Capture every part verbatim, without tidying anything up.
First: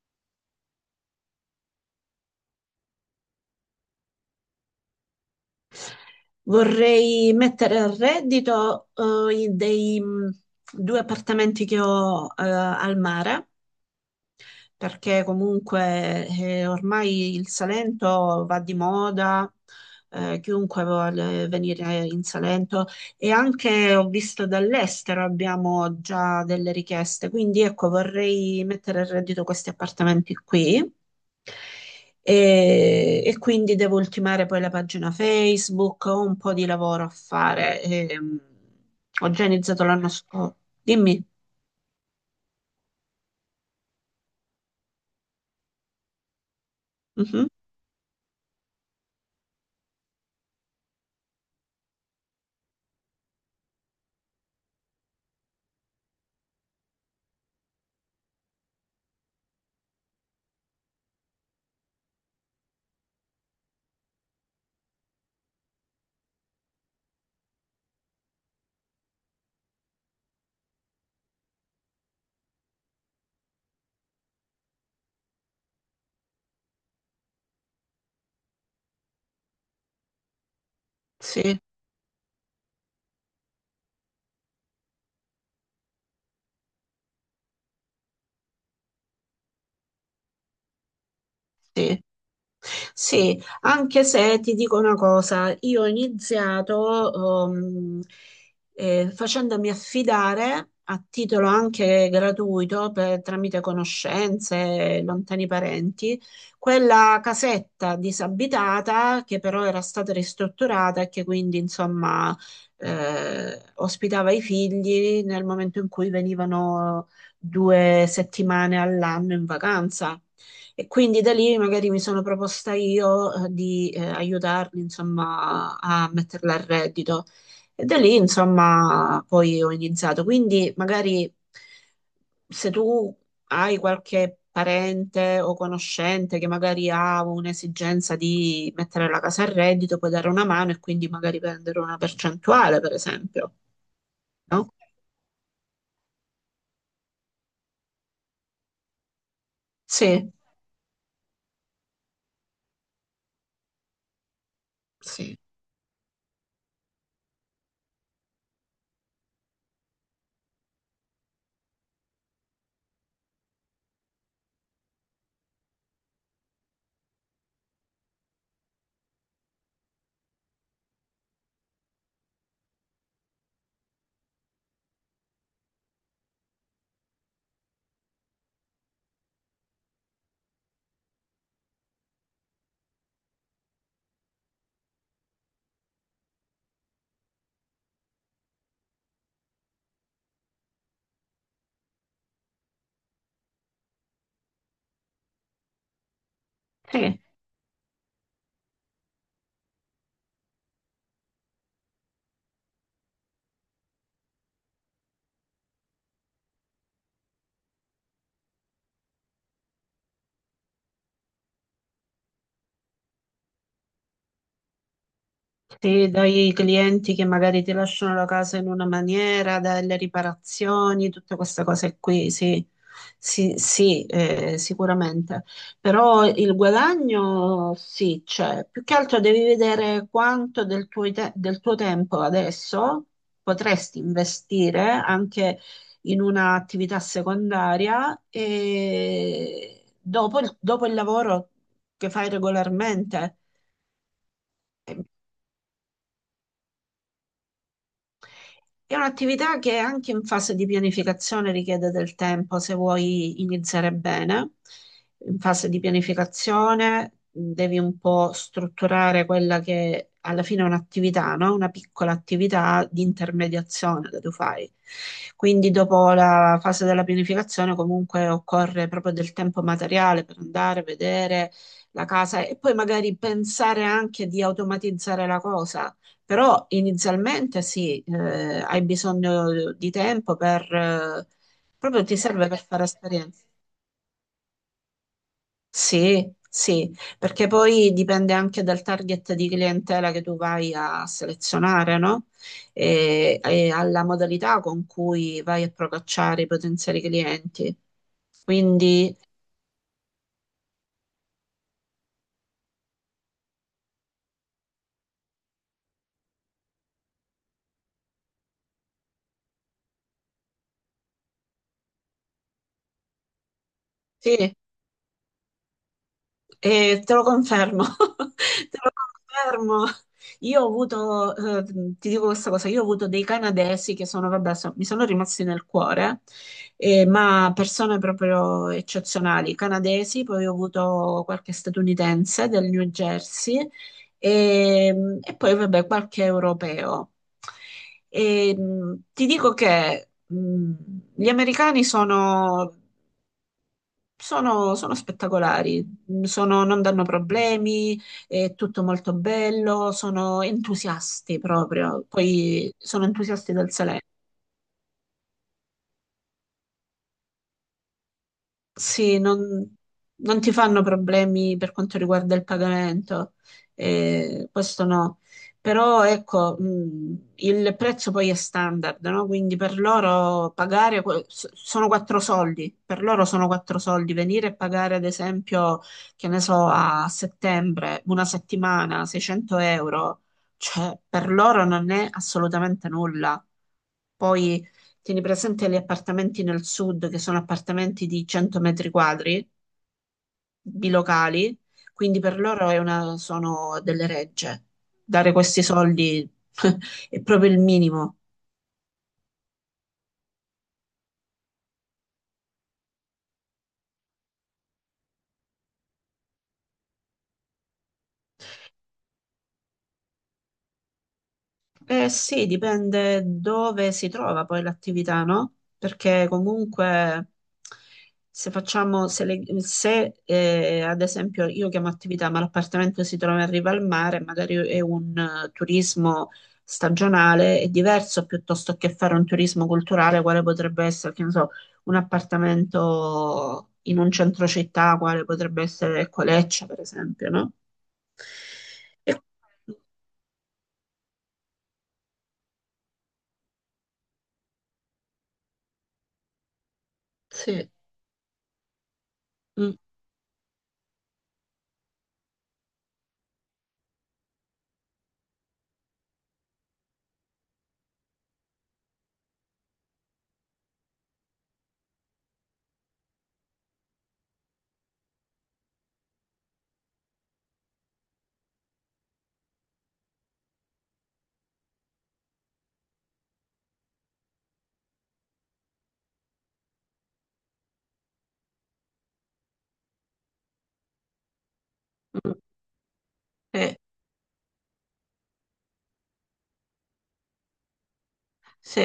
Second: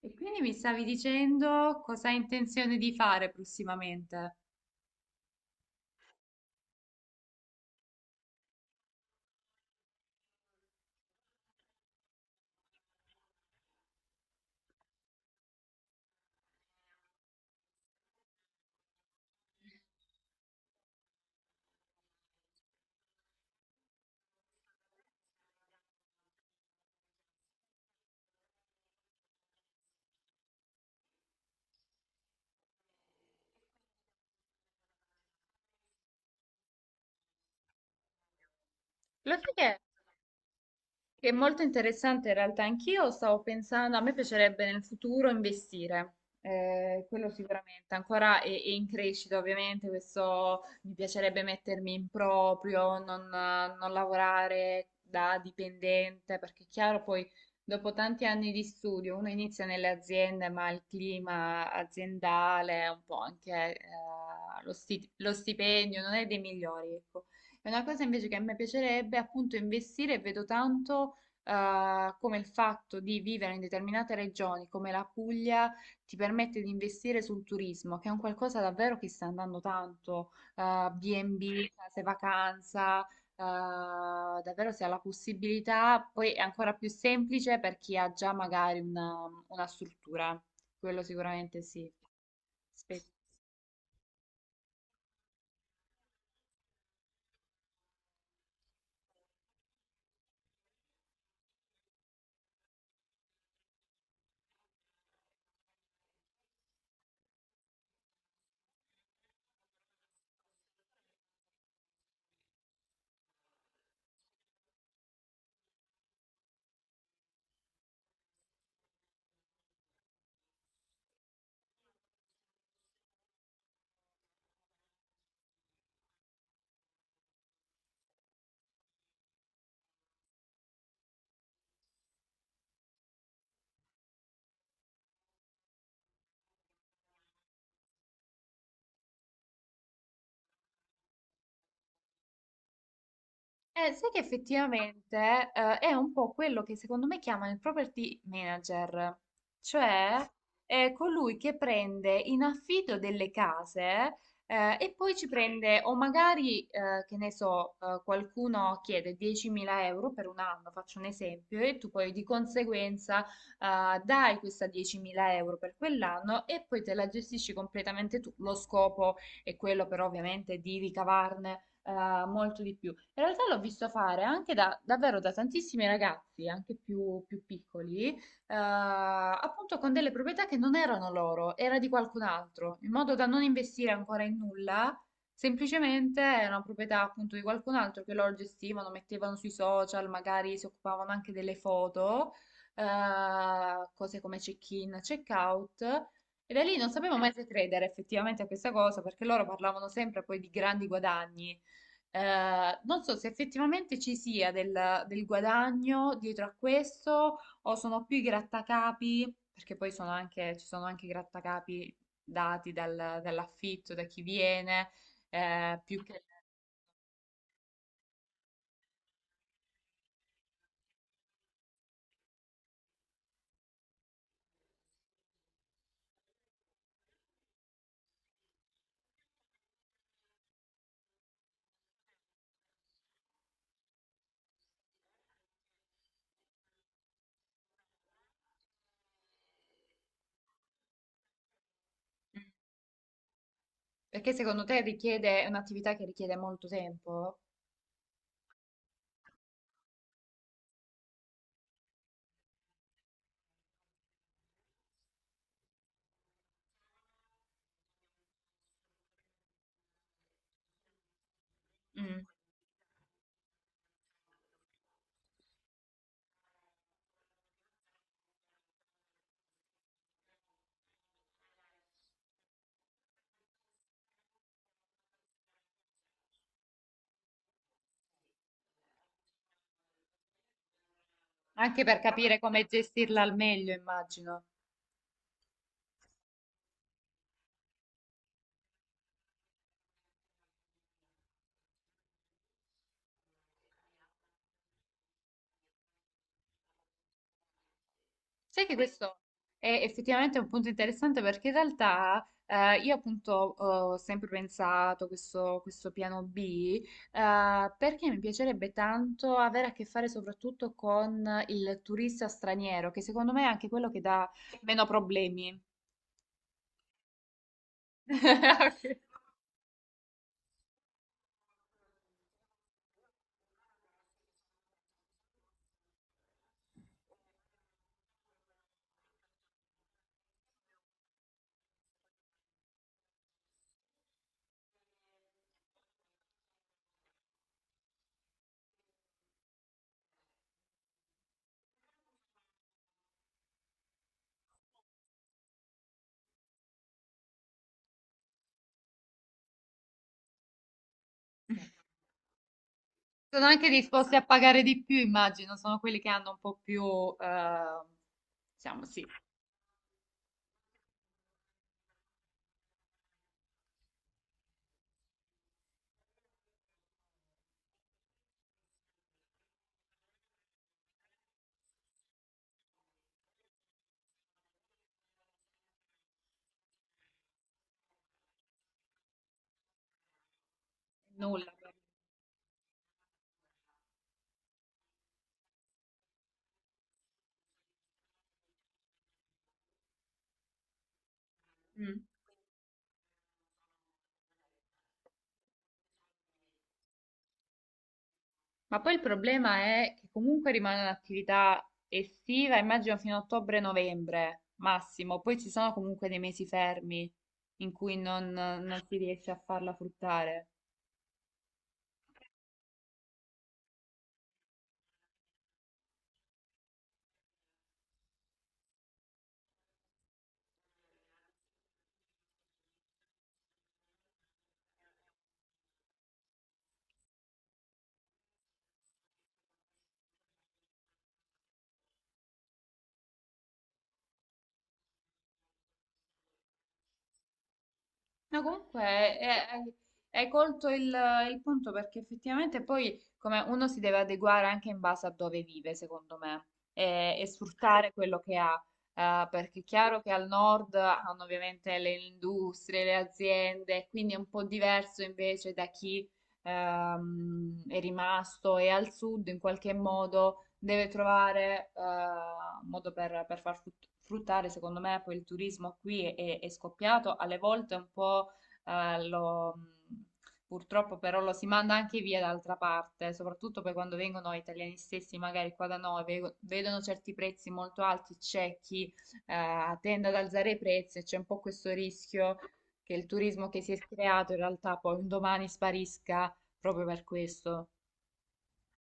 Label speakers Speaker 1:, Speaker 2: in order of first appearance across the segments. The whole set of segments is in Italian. Speaker 1: E quindi mi stavi dicendo cosa hai intenzione di fare prossimamente?
Speaker 2: Vorrei mettere a reddito, eh, i- dei mh, due appartamenti che ho, eh, al mare perché comunque eh, ormai il Salento va di moda, eh, chiunque vuole venire in Salento e anche ho visto dall'estero abbiamo già delle richieste, quindi ecco vorrei mettere a reddito questi appartamenti qui. E, e quindi devo ultimare poi la pagina Facebook, ho un po' di lavoro a fare. Ehm, ho
Speaker 1: Lo
Speaker 2: già
Speaker 1: sai che?
Speaker 2: iniziato l'anno scorso. Dimmi.
Speaker 1: Che è molto interessante in realtà, anch'io stavo pensando, a me piacerebbe nel futuro investire, eh, quello
Speaker 2: Mhm.
Speaker 1: sicuramente, ancora è, è in crescita ovviamente, questo mi piacerebbe mettermi in proprio, non, eh, non lavorare da dipendente, perché è chiaro poi dopo tanti anni di studio uno inizia nelle aziende, ma il clima aziendale, un po' anche eh, lo sti- lo stipendio non è dei migliori, ecco. È una cosa invece che a me piacerebbe appunto investire, e vedo tanto eh, come il fatto di vivere in determinate regioni, come la Puglia, ti permette di investire sul turismo, che è un qualcosa davvero che sta andando tanto, eh,
Speaker 2: Sì,
Speaker 1: B and B, case vacanza, eh, davvero si ha la possibilità, poi è ancora più semplice per chi ha già magari una, una struttura, quello sicuramente sì.
Speaker 2: sì.
Speaker 1: Aspetta.
Speaker 2: Sì, anche se ti dico una cosa, io ho iniziato ehm, eh, facendomi affidare a titolo anche gratuito per- tramite conoscenze, lontani parenti, quella casetta disabitata che però era stata ristrutturata e che quindi insomma eh, ospitava i figli nel momento in cui venivano due settimane all'anno in vacanza. E quindi da lì magari mi sono proposta io, eh, di eh, aiutarli, insomma, a metterla a reddito. E da lì, insomma, poi ho iniziato. Quindi magari se tu hai qualche parente o conoscente che magari ha un'esigenza di mettere la casa a reddito, puoi dare una mano e quindi magari prendere una percentuale, per esempio,
Speaker 1: Eh, sai che
Speaker 2: no?
Speaker 1: effettivamente eh, è un po' quello che secondo me chiamano il property manager, cioè
Speaker 2: Sì,
Speaker 1: è colui che prende in affitto delle case eh, e poi ci
Speaker 2: sì,
Speaker 1: prende, o magari, eh, che ne so, eh, qualcuno chiede diecimila euro per un anno, faccio un esempio, e tu poi di conseguenza eh, dai questa diecimila euro per quell'anno e poi te la gestisci completamente tu. Lo scopo è quello però ovviamente di ricavarne eh, molto di più. In realtà l'ho visto fare anche da, davvero da tantissimi ragazzi, anche più, più piccoli, eh, appunto con delle proprietà che non erano loro, era di qualcun altro, in modo da non investire ancora in nulla. Semplicemente era una proprietà appunto di qualcun altro che loro gestivano, mettevano sui social, magari si occupavano anche delle foto, eh, cose come check-in, check-out. E da lì non sapevo
Speaker 2: sì.
Speaker 1: mai se credere effettivamente a questa cosa, perché loro parlavano sempre poi di grandi guadagni. Eh, non so se effettivamente ci sia del, del guadagno dietro a questo o sono più i grattacapi, perché poi sono anche, ci sono anche i grattacapi dati dal- dall'affitto, da chi viene, eh, più
Speaker 2: Sì,
Speaker 1: che...
Speaker 2: dai clienti che magari ti lasciano la casa in una maniera, dalle riparazioni, tutte queste cose qui, sì, sì, sì, eh, sicuramente. Però il guadagno sì, c'è. Più che altro devi vedere quanto del tuo, te- del tuo tempo adesso potresti investire anche in un'attività secondaria e dopo il dopo il lavoro che fai
Speaker 1: Mm.
Speaker 2: regolarmente.
Speaker 1: Perché secondo te richiede, è un'attività che richiede molto tempo?
Speaker 2: È un'attività che anche in fase di pianificazione richiede del tempo se vuoi iniziare bene. In fase di pianificazione mh, devi un po' strutturare quella che alla fine è un'attività, no? Una piccola
Speaker 1: Mm.
Speaker 2: attività di intermediazione che tu fai. Quindi dopo la fase della pianificazione comunque occorre proprio del tempo materiale per andare a vedere la casa e poi magari pensare anche di automatizzare la cosa però inizialmente sì, eh, hai bisogno di tempo per, eh,
Speaker 1: Anche per
Speaker 2: proprio ti
Speaker 1: capire
Speaker 2: serve per
Speaker 1: come
Speaker 2: fare
Speaker 1: gestirla al
Speaker 2: esperienza.
Speaker 1: meglio, immagino.
Speaker 2: Sì, sì, perché poi dipende anche dal target di clientela che tu vai a selezionare, no? E, e alla modalità con cui vai a procacciare i potenziali clienti.
Speaker 1: Sai che sì,
Speaker 2: Quindi
Speaker 1: questo è effettivamente un punto interessante perché in realtà eh, io appunto ho sempre pensato questo, questo piano B eh, perché mi piacerebbe tanto avere a che fare soprattutto con il turista straniero, che secondo me è anche quello che dà
Speaker 2: sì.
Speaker 1: meno problemi.
Speaker 2: Eh, te lo confermo, te lo confermo. Io ho avuto, eh, ti dico questa cosa, io ho avuto dei canadesi che sono, vabbè, so- mi sono rimasti nel cuore, eh, ma persone proprio eccezionali, canadesi, poi ho avuto qualche statunitense del New Jersey e, e poi, vabbè, qualche europeo. E, mh, ti dico che mh, gli americani sono sono, sono spettacolari, mm, sono- non danno problemi, è tutto molto bello, sono entusiasti proprio, poi sono
Speaker 1: Sono
Speaker 2: entusiasti
Speaker 1: anche
Speaker 2: del Salento.
Speaker 1: disposti a pagare di più, immagino, sono quelli che hanno un po' più, eh, diciamo sì,
Speaker 2: Sì, non, non ti fanno problemi per quanto riguarda il pagamento, eh, questo no. Però ecco, mh, il prezzo poi è standard, no? Quindi per loro pagare que- s- sono quattro soldi, per loro sono quattro soldi. Venire e pagare, ad esempio, che ne so, a settembre, una settimana, seicento euro, cioè per
Speaker 1: nulla.
Speaker 2: loro non è assolutamente nulla. Poi tieni presente gli appartamenti nel sud, che sono appartamenti di cento metri quadri, bilocali,
Speaker 1: Mm.
Speaker 2: quindi per loro è una- sono delle regge. Dare questi soldi è proprio il minimo.
Speaker 1: Ma poi il problema è che comunque rimane un'attività estiva, immagino fino a ottobre-novembre massimo, poi ci sono comunque dei mesi fermi in cui non, non si riesce a farla fruttare.
Speaker 2: Eh sì, dipende dove si trova poi l'attività, no? Perché comunque se facciamo, se, le- se, eh, ad esempio io chiamo attività, ma l'appartamento si trova in riva al mare, magari è un eh, turismo stagionale, è diverso piuttosto che fare un turismo culturale, quale potrebbe essere, che ne so, un appartamento in un centro città, quale potrebbe essere Coleccia, per esempio, no?
Speaker 1: No,
Speaker 2: E-
Speaker 1: comunque eh, hai, hai colto il, il punto perché effettivamente poi come uno si deve adeguare anche in base a dove vive, secondo me, e, e
Speaker 2: Sì.
Speaker 1: sfruttare quello che ha, eh, perché è
Speaker 2: Mm,
Speaker 1: chiaro che al nord hanno ovviamente le industrie, le aziende, quindi è un po' diverso invece da chi ehm, è rimasto e al sud in qualche modo deve trovare eh, un modo per, per far frut- fruttare, secondo me, poi il turismo qui è, è- è scoppiato, alle volte un po' eh, lo- purtroppo però lo si manda anche via d'altra parte, soprattutto poi quando vengono italiani stessi, magari qua da noi, ve- vedono certi prezzi molto alti, c'è chi eh, tende ad alzare i prezzi e c'è un po' questo
Speaker 2: mm.
Speaker 1: rischio che il turismo che si
Speaker 2: Eh,
Speaker 1: è creato in realtà poi un domani sparisca proprio per questo.
Speaker 2: sì,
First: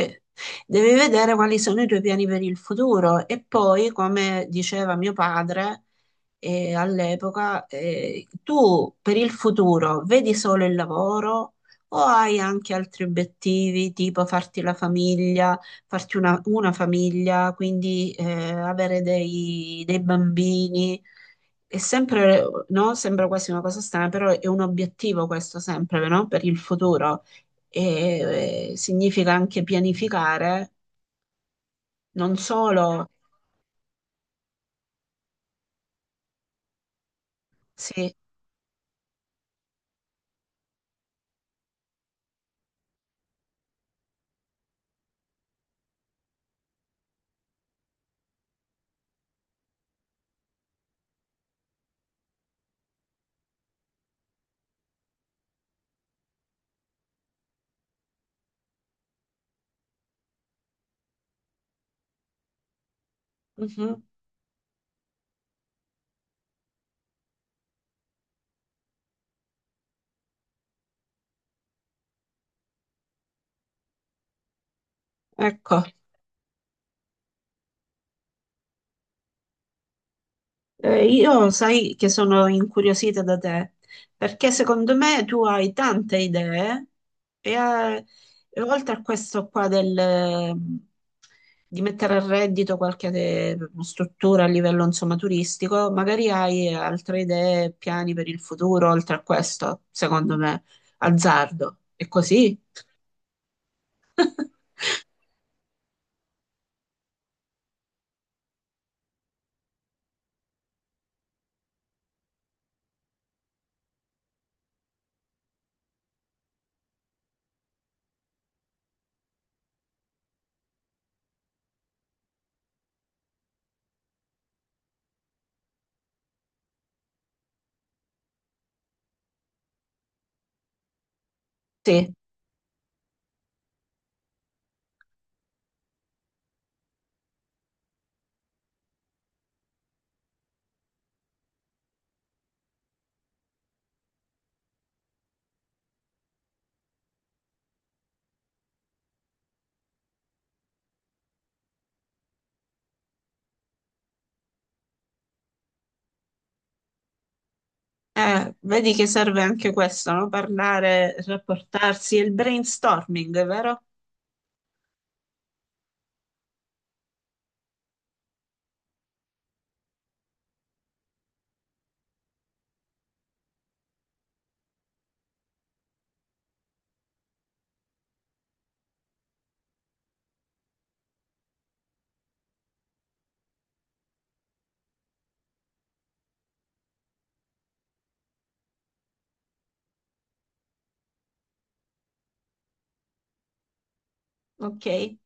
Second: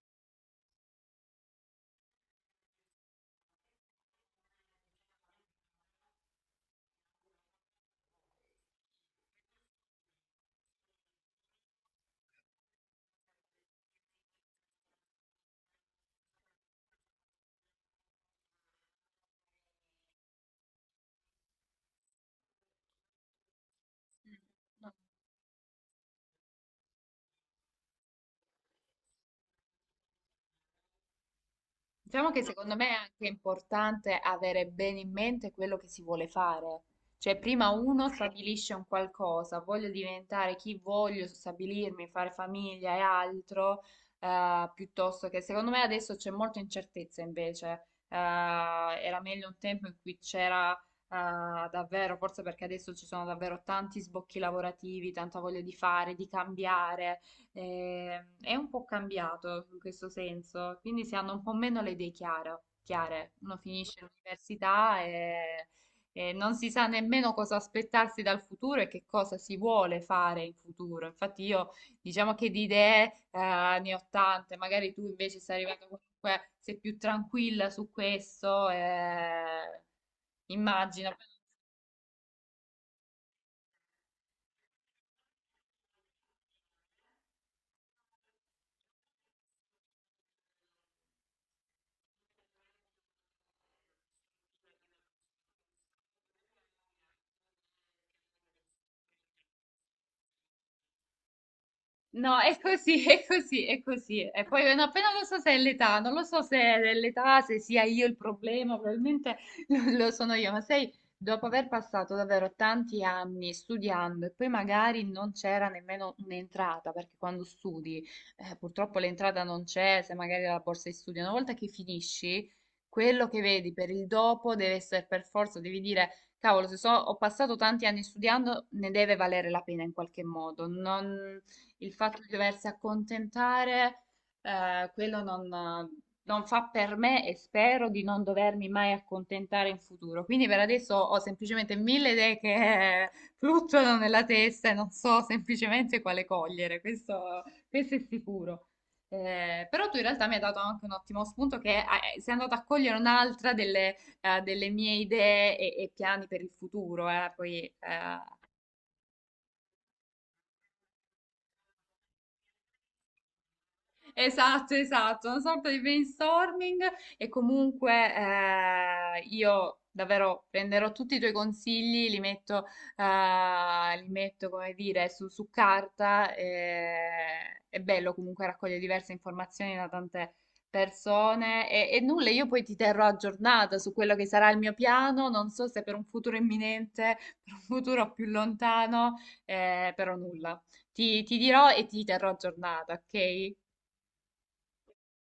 Speaker 2: devi vedere quali sono i tuoi piani per il futuro e poi, come diceva mio padre, eh, all'epoca, eh, tu per il futuro vedi solo il lavoro o hai anche altri obiettivi, tipo farti la famiglia, farti una, una famiglia, quindi eh, avere dei, dei bambini? È sempre, no? Sembra quasi una cosa strana, però è un obiettivo questo sempre, no? Per il futuro. E, eh, significa anche pianificare,
Speaker 1: Diciamo
Speaker 2: non
Speaker 1: che secondo
Speaker 2: solo,
Speaker 1: me è anche importante avere bene in mente quello che si vuole fare. Cioè, prima uno
Speaker 2: sì,
Speaker 1: stabilisce un qualcosa, voglio diventare chi voglio, stabilirmi, fare famiglia e altro, eh, piuttosto che secondo me adesso c'è molta incertezza invece. Eh, era meglio un tempo in cui c'era eh, davvero, forse perché adesso ci sono davvero tanti sbocchi lavorativi, tanta voglia di fare, di cambiare eh, è un po' cambiato in questo senso, quindi si hanno un po' meno le idee chiaro- chiare. Uno finisce
Speaker 2: mhm,
Speaker 1: l'università e, e non si sa nemmeno cosa aspettarsi dal futuro e che cosa si vuole fare in futuro. Infatti io diciamo che di idee eh, ne ho tante, magari tu invece sei
Speaker 2: ecco.
Speaker 1: arrivato comunque, sei più tranquilla su questo, eh,
Speaker 2: Eh,
Speaker 1: immagino.
Speaker 2: io sai che sono incuriosita da te, perché secondo me tu hai tante idee e, eh, e oltre a questo qua del, eh, di mettere a reddito qualche eh, struttura a livello insomma turistico, magari hai altre idee, piani per il futuro, oltre a questo, secondo me, azzardo. È
Speaker 1: No, è
Speaker 2: così?
Speaker 1: così, è così, è così. E poi no, poi non lo so se è l'età, non lo so se è l'età, se sia io il problema, probabilmente lo, lo sono io, ma sai, dopo aver passato davvero tanti anni studiando e poi magari non c'era nemmeno un'entrata, perché quando studi, eh, purtroppo l'entrata non c'è, se magari la borsa di studio, una volta che finisci, quello che vedi per il dopo deve essere per forza, devi dire... Cavolo, se so, ho passato tanti anni studiando, ne deve valere la pena in qualche modo. Non, il
Speaker 2: Sì,
Speaker 1: fatto di doversi accontentare, eh, quello non, non fa per me e spero di non dovermi mai accontentare in futuro. Quindi per adesso ho semplicemente mille idee che fluttuano nella testa e non so semplicemente quale cogliere, questo, questo è sicuro. Eh, però tu in realtà mi hai dato anche un ottimo spunto che ah, eh, sei andato a cogliere un'altra delle, eh, delle mie idee e, e piani per il futuro, eh. Poi eh,
Speaker 2: eh, vedi che serve anche questo, no? Parlare, rapportarsi, il brainstorming, vero?
Speaker 1: esatto, esatto, una sorta di brainstorming e comunque eh, io davvero prenderò tutti i tuoi consigli, li metto, eh, li metto come dire, su, su carta. E- è bello comunque raccogliere diverse informazioni da tante persone e, e nulla, io poi ti terrò aggiornata su quello che sarà il mio piano, non so se per un futuro imminente, per un futuro più lontano, eh, però nulla. ti ti dirò e ti terrò aggiornata, ok?
Speaker 2: Ok.